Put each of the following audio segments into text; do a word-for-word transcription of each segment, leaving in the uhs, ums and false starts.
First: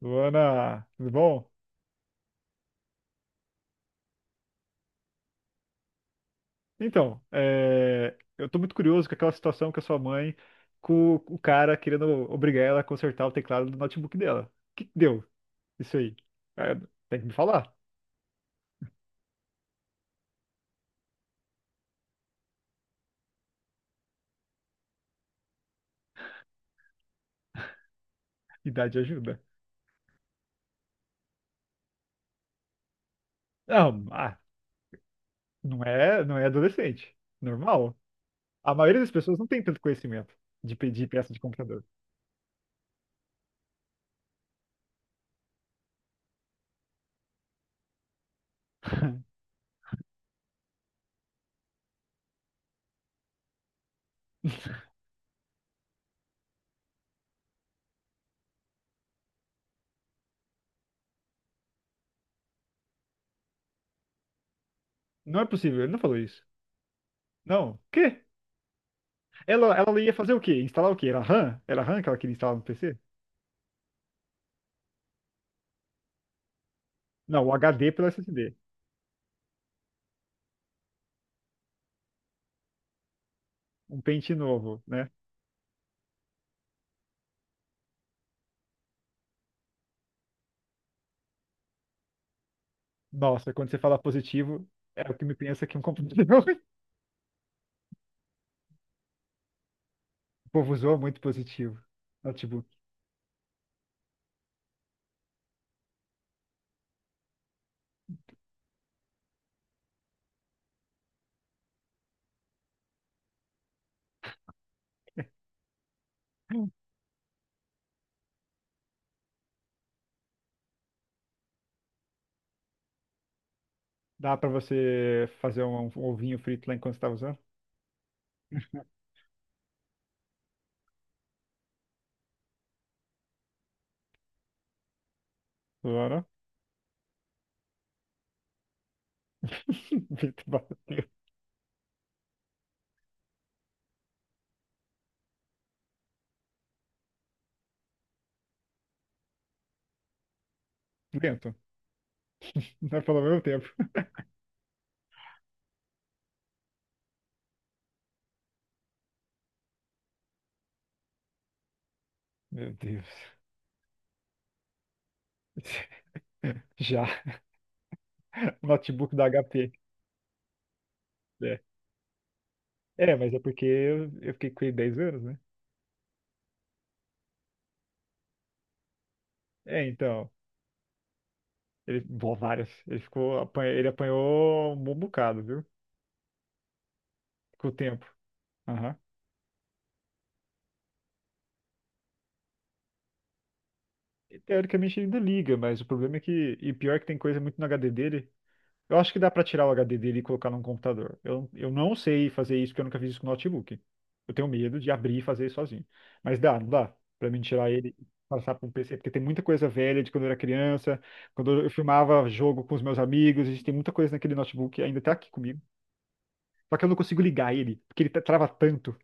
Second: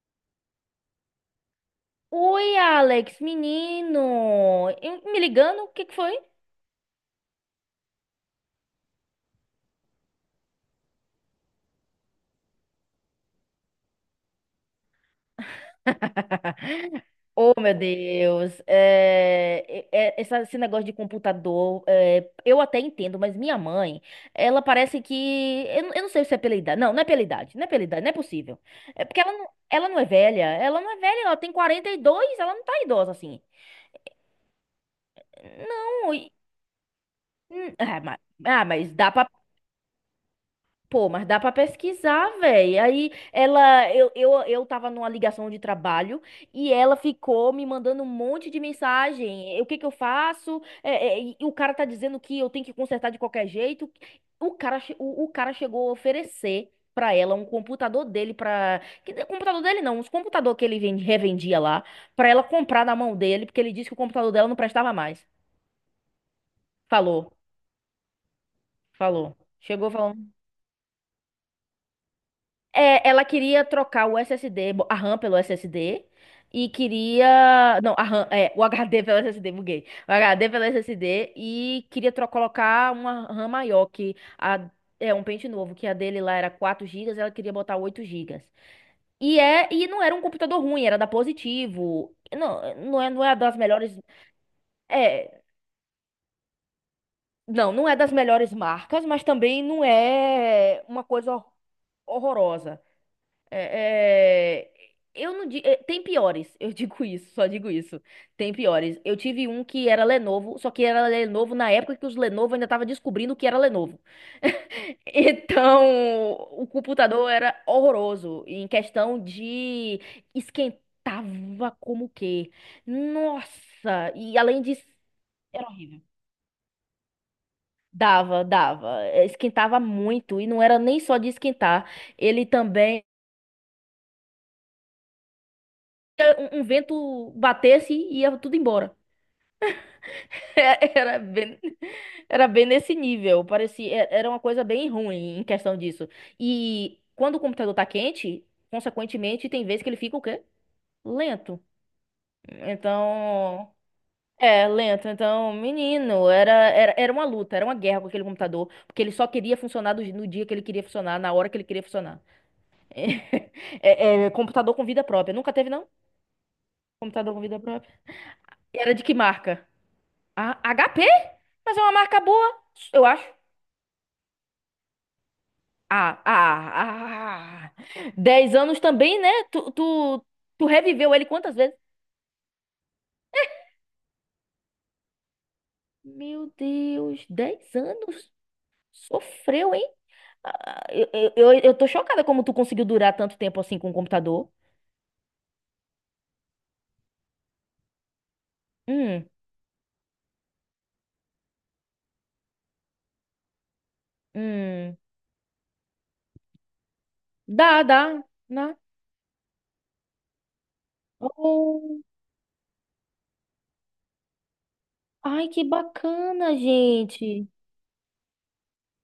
Luana, tudo bom? Oi, Alex, menino! E- Me ligando? O que que foi? Então, é, eu tô muito curioso com aquela situação com a sua mãe, com o cara querendo obrigar ela a consertar o teclado do notebook dela. O que que deu isso aí? É, tem que me Oh, falar. meu Deus! É, é- é- essa- esse negócio de computador, é, eu até entendo, mas minha mãe, ela parece que. Eu, não eu não sei se é pela idade. Não, não é pela idade. Não é pela idade, não é possível. Idade É porque ela ajuda. não, ela não é velha. Ela não é velha, ela tem quarenta e dois. Ela não tá idosa assim. Não, ah, não Não, é, e- não é adolescente. hum, Normal. ah, mas, ah, A mas maioria dá das pra. pessoas não tem tanto conhecimento de pedir Pô, mas peça de dá pra computador. pesquisar, velho. Aí ela, eu, eu, eu tava numa ligação de trabalho e ela ficou me mandando um monte de mensagem. O que que eu faço? É, é, e o cara tá dizendo que eu tenho que consertar de qualquer jeito. O cara, che- o, o cara chegou a oferecer pra ela um computador dele para, computador dele não, uns computador que ele vende- revendia lá, pra ela comprar na mão dele, porque ele disse que o computador dela não prestava mais. Não é possível, ele não falou isso. Falou, Não. O quê? falou. Ela, Chegou ela ia fazer falando. o quê? Instalar o quê? Era RAM? Era RAM que ela queria instalar no PC? É, ela queria trocar o S S D, bo- a RAM pelo SSD e Não, o queria, H D não, a pelo RAM, é, S S D. o HD pelo SSD, buguei. O HD pelo SSD e queria tro colocar uma RAM maior um que pente a. novo, né? É um pente novo, que a dele lá era quatro gigas. Ela queria botar oito gigas. E é e não era um computador ruim, era da Positivo. Não, não é, não é Nossa, das quando você melhores, fala positivo, é o que me é, pensa que é um computador. não, não é das melhores marcas, mas também não O povo é usou uma muito coisa positivo. Notebook. horrorosa. É, é, eu não di- é, tem piores, eu digo isso, só digo isso. Tem piores. Eu tive um que era Lenovo, só que era Lenovo na época que os Lenovo ainda tava descobrindo o que era Lenovo. Então, o computador era horroroso em questão de, esquentava como que. Nossa, Dá e pra além disso, você fazer era um, horrível. um ovinho frito lá enquanto você tá usando? Dava, dava. Eh, Esquentava muito e não era nem só de esquentar, ele também Claro. um, um vento batesse e ia tudo embora. Frito bateu. Era bem, era bem nesse nível. Parecia, é- era uma coisa bem ruim em questão disso. E quando o computador tá quente, consequentemente, tem vezes que ele fica o quê? Lento. Lento. Não é pelo mesmo tempo. Então. É, lento. Então, menino, era, era, era uma luta, era uma guerra com aquele computador, porque ele só queria funcionar do- no dia que ele queria funcionar, na hora que ele queria funcionar. Meu Deus. É, é, computador com vida própria. Nunca teve, não? Computador Já. com vida própria. Era de Notebook que da marca? H P. Ah, H P? É, Mas é uma marca boa, eu é mas acho. é porque eu, eu fiquei com ele dez anos, né? Ah, ah, ah. Dez anos também, né? Tu, É, tu, então. tu reviveu ele quantas vezes? Ele, bom, várias. Ele ficou, apanha- ele apanhou um bom bocado, viu? Meu Deus, Com o dez tempo. anos? Aham. Sofreu, hein? Ah, eu, eu, eu eu tô chocada como tu conseguiu durar tanto tempo assim com o computador. Teoricamente ele ainda liga, mas o problema é que. E pior que tem coisa muito no H D dele. Eu acho que Hum, dá pra tirar o H D dele e colocar num computador. Eu, eu não sei fazer isso porque eu nunca fiz isso com notebook. Eu tenho medo de hum. abrir e fazer isso sozinho. Mas dá, não dá pra mim tirar Dá, ele e dá, passar pra um dá. P C, porque tem muita coisa velha de quando eu era criança, quando eu Oh, filmava jogo com os meus amigos, a gente tem muita coisa naquele notebook, ainda tá aqui ai, comigo. que bacana, Só que eu não consigo gente. ligar ele, porque ele tra- trava tanto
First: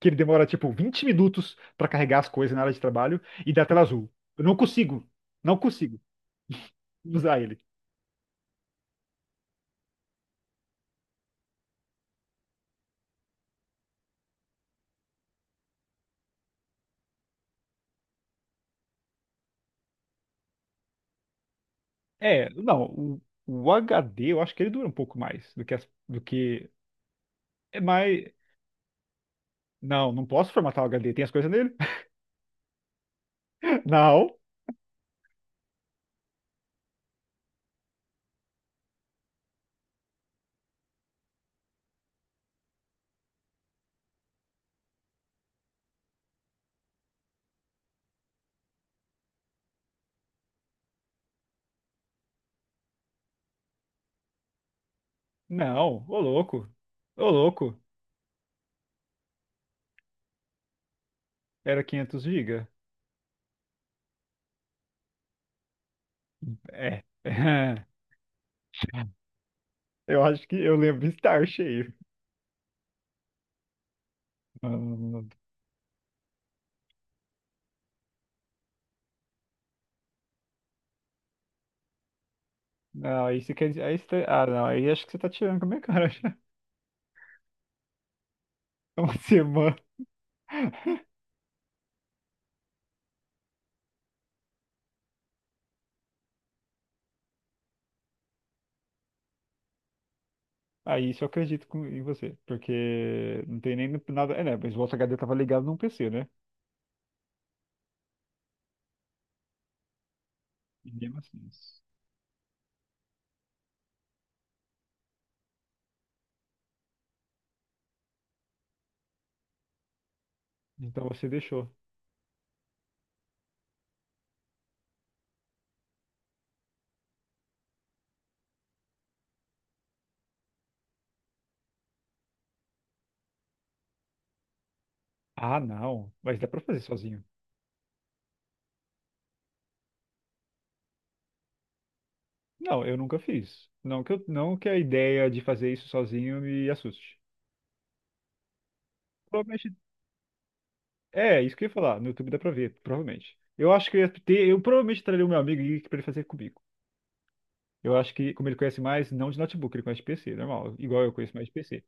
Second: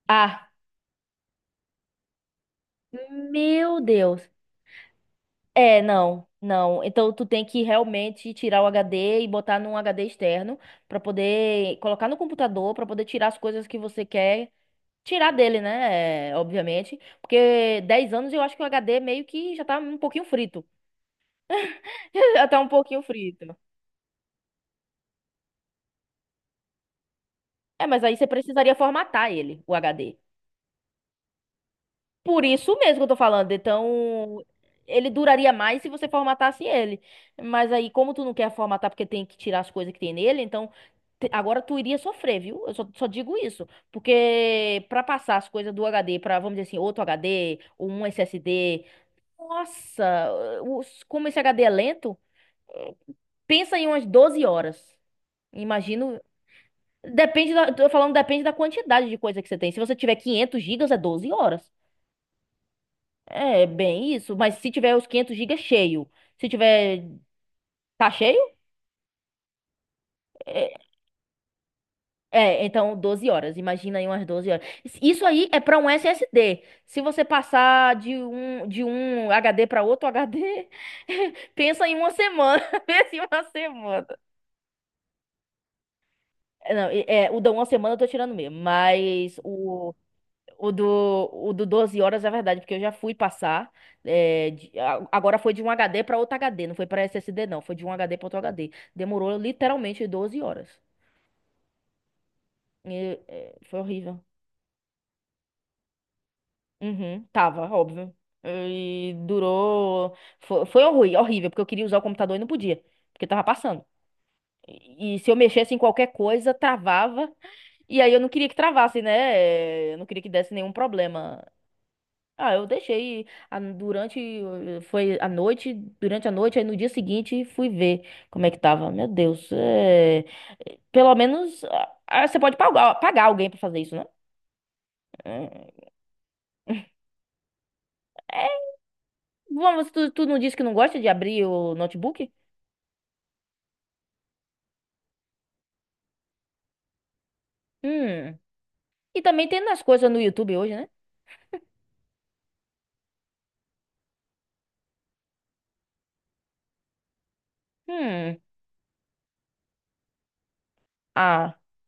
que ele demora Ah, tipo vinte minutos pra carregar as coisas na área de trabalho e dá tela meu azul. Deus. Eu não consigo, não É, consigo não, não. Então tu usar tem ele. que realmente tirar o H D e botar num H D externo pra poder colocar no computador pra poder tirar as coisas que você quer tirar dele, né? É, obviamente, porque dez anos eu acho que o H D meio que já tá um pouquinho frito. É, Já tá um não, pouquinho o, frito. o H D eu acho que ele dura um pouco mais do que as- do que é É, mas aí mais. você precisaria formatar ele, o Não, H D. não posso formatar o H D, tem as coisas nele? Por isso mesmo que eu tô falando. Não, Então, ele duraria mais se você formatasse ele. Mas aí, como tu não quer formatar porque tem que tirar as coisas que tem nele, então. Te- Agora tu iria sofrer, viu? Eu só, só digo isso. Porque pra passar as coisas do H D pra, vamos dizer assim, outro H D, ou um S S D. Nossa, os- como esse H D é lento, pensa em umas doze horas. não, Imagino. ô louco. Ô Depende da, louco, tô falando, depende da quantidade de coisa que você tem. Se você tiver quinhentos gigas, é doze horas. era quinhentos GB. É bem isso. Mas se tiver os quinhentos gigas é cheio, se É. tiver. Tá cheio? Eu acho que eu é lembro de estar cheio. É, então doze horas. Imagina aí umas doze horas. Isso isso aí é para um S S D. Se você passar de um, de um H D para outro H D, pensa em uma semana. Pensa em Não, aí uma você quer dizer. Aí você semana. tá- Ah, não, aí acho que você tá tirando com a minha cara já. É, Não, e- é, o da uma semana eu tô tirando mesmo, Uma mas semana. o, o, do, o do doze horas é verdade, porque eu já fui passar. é, de- a- agora foi de um H D para outro H D, não foi para S S D, não. Foi de um H D para outro H D. Demorou literalmente doze horas. Aí isso eu acredito com- em você. E, Porque é, não tem foi nem no- horrível. nada. É, né? Mas o outro H D tava ligado num P C, né? Uhum, tava, óbvio. E durou. Foi, foi E horri- mesmo assim. horrível, porque eu queria usar o computador e não podia, porque tava passando. E, e se eu mexesse em qualquer coisa, travava. E aí eu não queria que travasse, né? Eh, Eu não queria que desse nenhum Então você problema. deixou. Ah, eu deixei a- durante. eh, Foi à noite, durante a noite, aí no dia seguinte fui ver como é que tava. Meu Deus, é, pelo menos ah, ah, você pode pagar, pagar alguém pra fazer isso, né? Ah, não. Mas dá pra fazer sozinho. Eh, Bom, você, tu, tu não disse que não gosta de abrir o notebook? Não, eu nunca fiz. Não que, eu, não que a ideia de fazer isso sozinho me assuste. Hum. E também tem Provavelmente. nas coisas no YouTube hoje, né? É, isso que eu ia falar. No YouTube dá pra ver, provavelmente. Eu acho que eu ia ter. Eu provavelmente traria o meu amigo e- pra ele fazer comigo. Eu acho que, Hum. como ele conhece mais, não de notebook, ele conhece de P C, normal, igual eu conheço mais de Ah. P C.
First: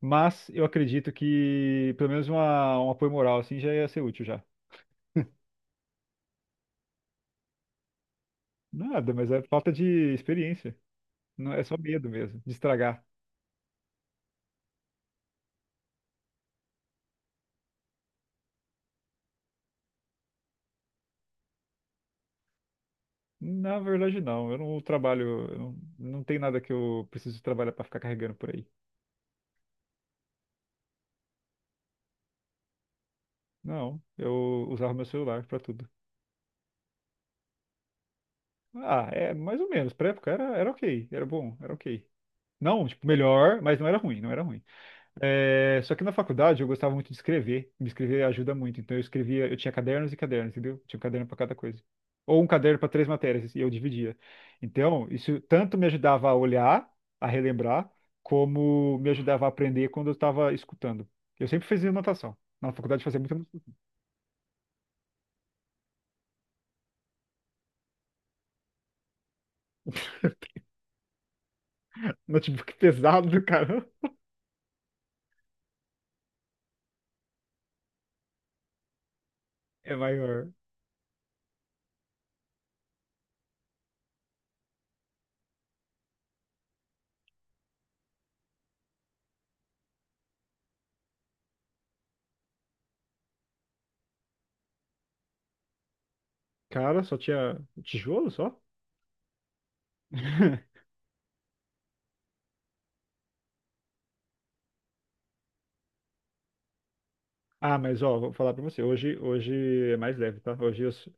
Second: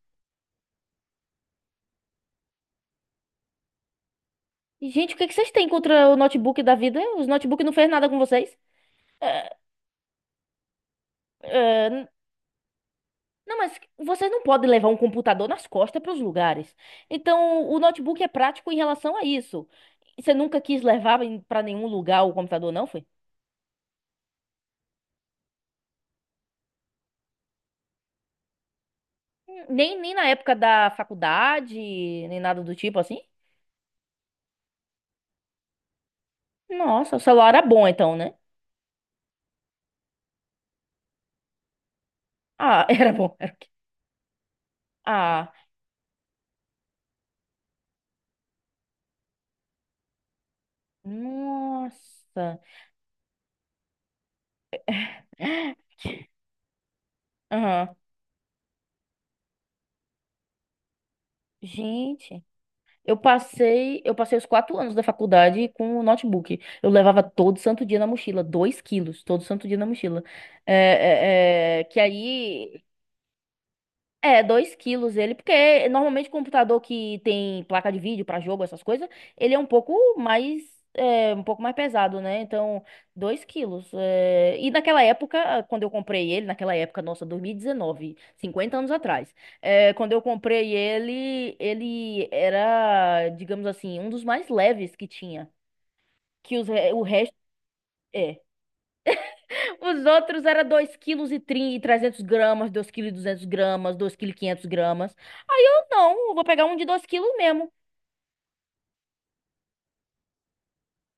Mas eu acredito que pelo menos uma, um apoio moral assim já ia ser útil já. E, Gente, o que que vocês têm contra o notebook da vida? Os notebooks não fez nada com vocês? Nada, mas é É, falta de experiência. Não, é só é, medo n- mesmo, de estragar. não, mas vocês não podem levar um computador nas costas para os lugares. Então, o notebook é prático em relação a isso. Você nunca quis levar para nenhum lugar o computador, não foi? Na verdade, não. Eu não trabalho, eu não, não tem nada que eu preciso trabalhar para ficar carregando por aí. Hum, Nem, nem na época da faculdade, nem nada do tipo assim? Não, eu usava meu celular para tudo. Nossa, o celular era bom então, né? Ah, é mais ou menos. Pra época era, era ok, era bom, era ok. Ah, Não, tipo, era bom. melhor, mas não era ruim, não era ruim. Ah, É, só que na faculdade eu gostava muito de escrever. Me escrever ajuda muito. Então eu escrevia, eu tinha cadernos e cadernos, entendeu? Tinha um caderno para cada coisa. Ou um nossa. caderno para três matérias, e eu dividia. Então, isso tanto me ajudava a olhar, a relembrar, Aham. como me ajudava a aprender quando eu estava escutando. Eu sempre fazia anotação. Gente, Na faculdade eu eu fazia muito anotação. passei, eu passei os quatro anos da faculdade com o notebook. Eu levava todo santo dia na mochila, dois quilos, todo santo dia na mochila. É, é, é, que notebook aí. pesado, cara. É, dois quilos ele, porque normalmente computador que tem placa de vídeo pra jogo, essas coisas, ele é um pouco É maior. mais, é, um pouco mais pesado, né? Então, dois quilos. é, E naquela época, quando eu comprei ele, naquela época, nossa, dois mil e dezenove, cinquenta anos atrás, é, quando eu comprei ele, ele era, digamos assim, um dos mais leves que tinha, que os, re- o Cara, só resto. tinha tijolo é só? os outros eram dois quilos e trezentos gramas, dois e duzentos duzentos gramas, dois e quinhentos quinhentos gramas. Aí eu não, eu vou pegar um de dois quilos mesmo. Ah, mas ó, vou falar pra você. Hoje, hoje é mais leve, tá? Hoje os-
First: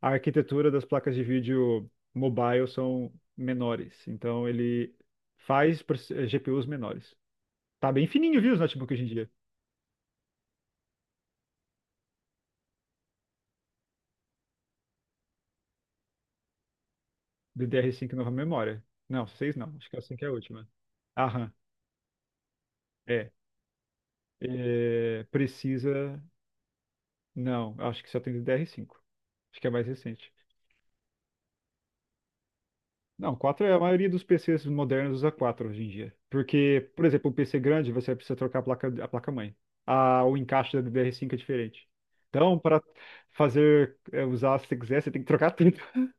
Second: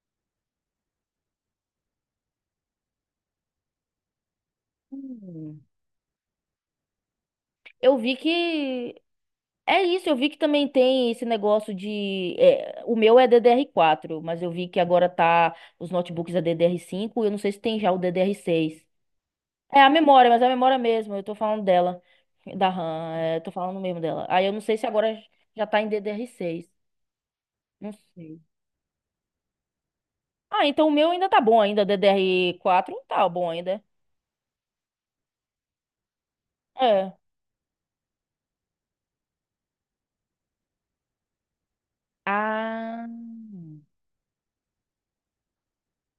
a arquitetura das placas de vídeo mobile são menores. Então ele Hum. faz proce- eh, G P Us menores. Tá Eu bem vi fininho, viu, os notebooks que. hoje em dia? É isso, eu vi que também tem esse negócio de. É, o meu é ddr quatro, mas eu vi que agora tá. Os notebooks é ddr cinco. Eu não sei se tem já o D D R cinco nova ddr memória. seis Não, seis não. É a Acho que a cinco é memória, a mas é a última. memória mesmo, eu tô Aham, falando dela, da RAM, é. é, tô falando mesmo dela. Aí eu não sei se agora É, já tá em Precisa. ddr seis. Não, Não acho que só tem sei. D D R cinco. Acho que é mais recente. Ah, então o meu ainda tá bom ainda, ddr quatro, tá Não, bom quatro é a ainda. maioria dos P Cs modernos usa quatro hoje em dia. Porque, por É. exemplo, um P C grande, você precisa trocar a placa, a placa-mãe. A, o encaixe da DDR cinco é diferente. Então, para Ah. fazer, é, usar se você quiser, você tem que trocar tudo.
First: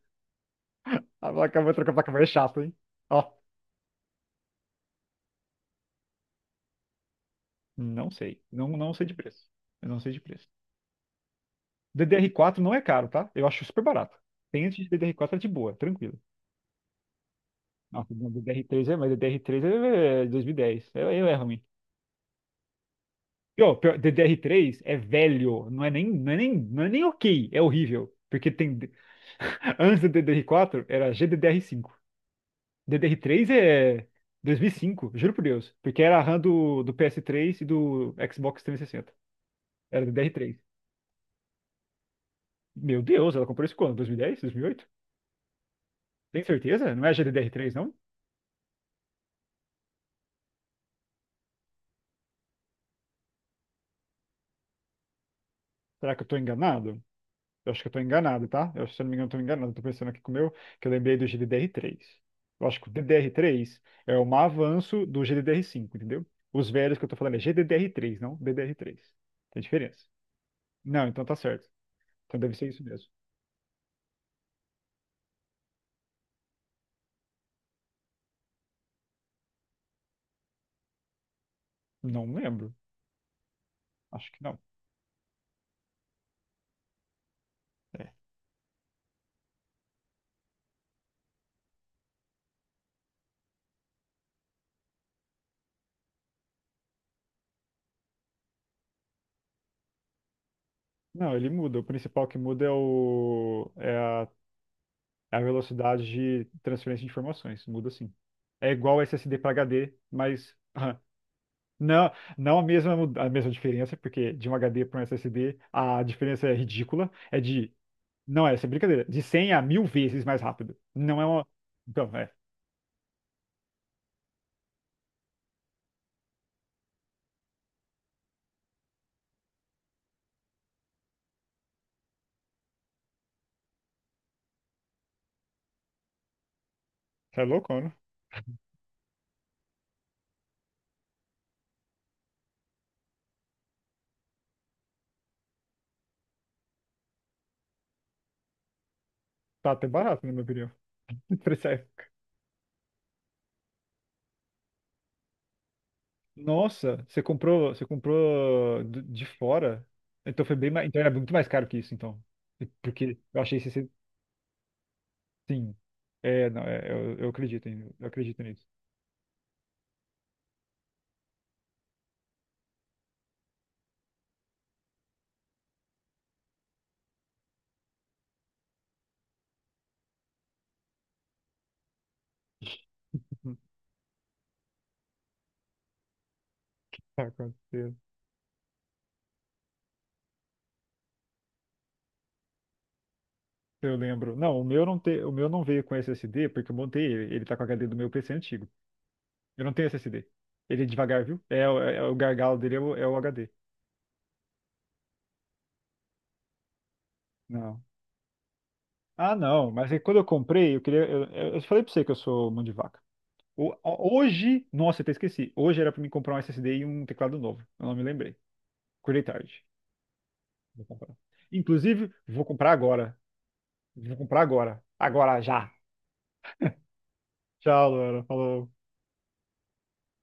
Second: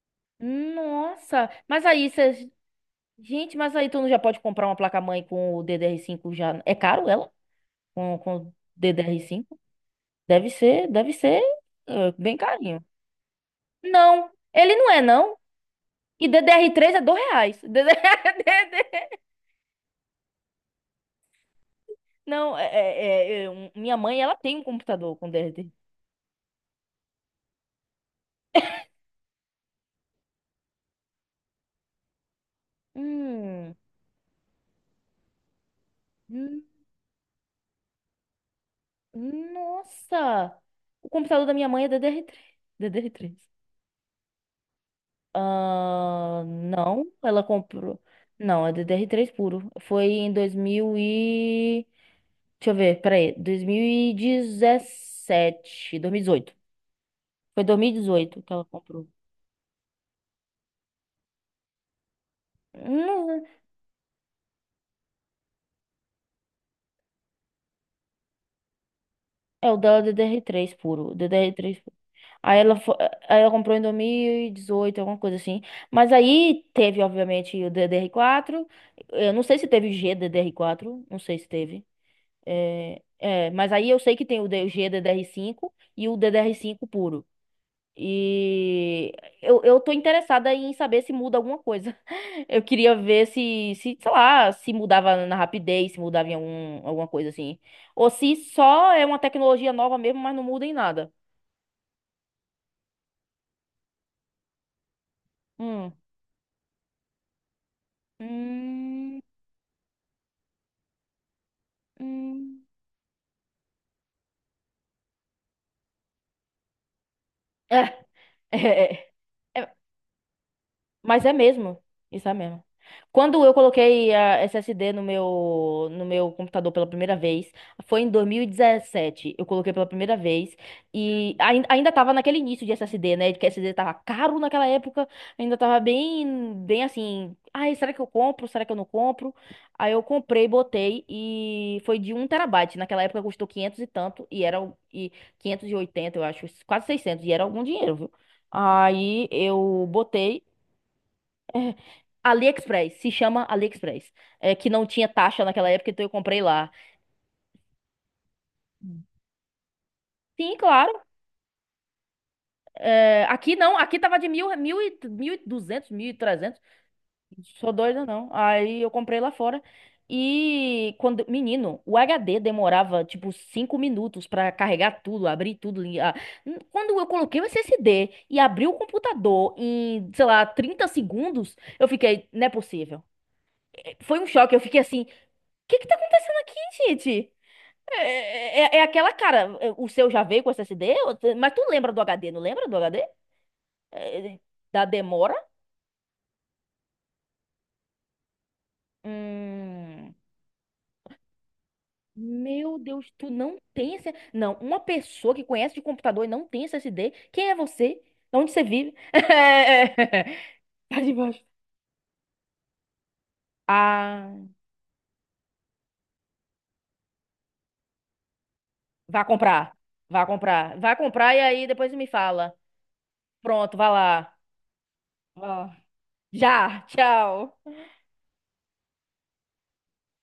A Nossa, placa-mãe, mas trocar a aí placa-mãe é você. chato, hein? Ó, Gente, mas aí tu não já pode comprar uma placa-mãe com o ddr cinco já. É caro ela? não Com, sei. com Não, não sei de ddr preço. cinco? Eu não sei de preço. Deve ser, deve ser eh, DDR bem quatro não é carinho. caro, tá? Eu acho super barato. Não, Tem ele antes de não é, DDR quatro não. é de boa, tranquilo. E ddr três é dois reais. Nossa, DDR três é, mas D D R. DDR três é dois mil e dez. É, é é ruim. Não, é, é- é- é, E, ó, um- pior, minha mãe, ela tem um D D R três é computador com velho, D D R três. não é nem, não é nem, não é nem ok, é horrível. Porque tem, antes do D D R quatro era G D D R cinco. D D R três é dois mil e cinco, juro por Deus. Porque era a RAM Hum. do, do P S três e do Xbox três sessenta. Era D D R três. Nossa! O computador da minha mãe é D D R três. Ddr Meu três, D D R Deus, ela três. comprou isso quando? dois mil e dez? dois mil e oito? Tem Ah, certeza? Não não, é ela G D D R três, não? comprou. Não, é ddr três puro. Foi em dois mil e. Deixa eu ver, peraí. Dois mil e Será que eu tô dois mil e dezoito. enganado? Foi Eu dois acho que mil eu e tô dezoito enganado, que ela tá? Eu, acho se eu comprou. não me engano, eu tô enganado. Eu tô pensando aqui com o meu, que eu lembrei do G D D R três. Eu acho que o Não, D D R três é um avanço do G D D R cinco, entendeu? Os velhos que eu tô falando é G D D R três, não D D R três. Tem é o dela é diferença. ddr três Não, puro. então tá ddr certo. três Então deve Aí ser ela, isso fo- mesmo. aí ela comprou em dois mil e dezoito alguma coisa assim. Mas aí teve, obviamente, o ddr quatro. Eu não sei se teve o gddr quatro. Não sei se teve. Não lembro. É, é, mas aí eu sei que Acho tem que o não. D- o G D D R cinco e o ddr cinco puro. É. E eu, eu tô interessada em saber se muda alguma coisa. Eu queria ver se, se, sei lá, se mudava na rapidez, se mudava em algum, alguma coisa assim. Ou se só é uma tecnologia nova mesmo, mas não muda em nada. Não, ele muda. O principal que muda é, o, é a, é a Hum. velocidade de transferência de informações. Muda sim. É igual Hum. S S D para H D, mas RAM. Não, não a Hum. mesma, mu- a mesma diferença, porque de um H D para um S S D a diferença é ridícula. É de, É, não é, isso é é, brincadeira, é. de cem a É. mil vezes mais rápido. Não é Mas é uma. mesmo. Então, Isso é, é mesmo. Quando eu coloquei a S S D no meu, no meu computador pela primeira vez, foi em dois mil e dezessete. Eu coloquei pela primeira vez e ainda, ainda tava naquele início de S S D, né? Que S S D tava caro naquela época, ainda tava bem, bem assim. você é louco, Ai, né? será que eu compro? Será que eu não compro? Aí eu comprei, botei e foi de um terabyte. Naquela época custou quinhentos e tanto e era o- e quinhentos e oitenta eu acho, quase seiscentos e era algum dinheiro, viu? Aí Tá até eu barato, na minha botei. opinião. Preço é- AliExpress, se chama AliExpress. É, que não tinha taxa naquela época, então eu comprei lá. Nossa, você comprou, você comprou do- de fora? Então foi Sim, bem mais, claro. então era muito mais caro que isso, então. Porque É, eu aqui achei não, esse, aqui tava de mil, mil e, mil e sim. duzentos, mil e É, trezentos. não, é, eu, eu acredito, Sou em- doida, eu não. acredito nisso. Aí eu comprei lá fora. E quando, menino, o H D demorava tipo cinco minutos pra carregar tudo, abrir tudo. li- ah, n- Quando eu coloquei o S S D e abri o computador em, sei lá, trinta segundos, eu fiquei, não é possível. É, Foi um choque, eu fiquei assim, o que que tá acontecendo aqui, Tá, com gente? certeza. É, é, é aquela cara, o seu já veio com S S D? Ou tu- Mas tu lembra do H D, não lembra do H D? Eu lembro. É, Não, o meu da não te... o demora? meu não veio com S S D porque eu montei ele. Ele tá com o H D do meu P C antigo. Eu não tenho Hum, S S D. Ele é devagar, viu? É, o- é, o gargalo dele meu é o, é Deus, o tu H D. não tem esse. Não, uma pessoa que conhece de computador e não tem S S D, quem é Não. você? Onde você vive? Ah, não. Mas é que quando eu comprei, eu queria. Tá Eu, debaixo. eu- eu falei pra você que eu sou mão de vaca. O- Ah, hoje. Nossa, eu até esqueci. Hoje era pra mim comprar um S S D e um teclado novo. Eu não me lembrei. Acordei vá tarde. comprar. Vá comprar. Vou Vá comprar. comprar e aí depois me Inclusive, vou fala. comprar agora. Pronto, vá Vou lá. comprar agora. Agora já. Vá. Já, tchau. Tchau, Laura. Falou.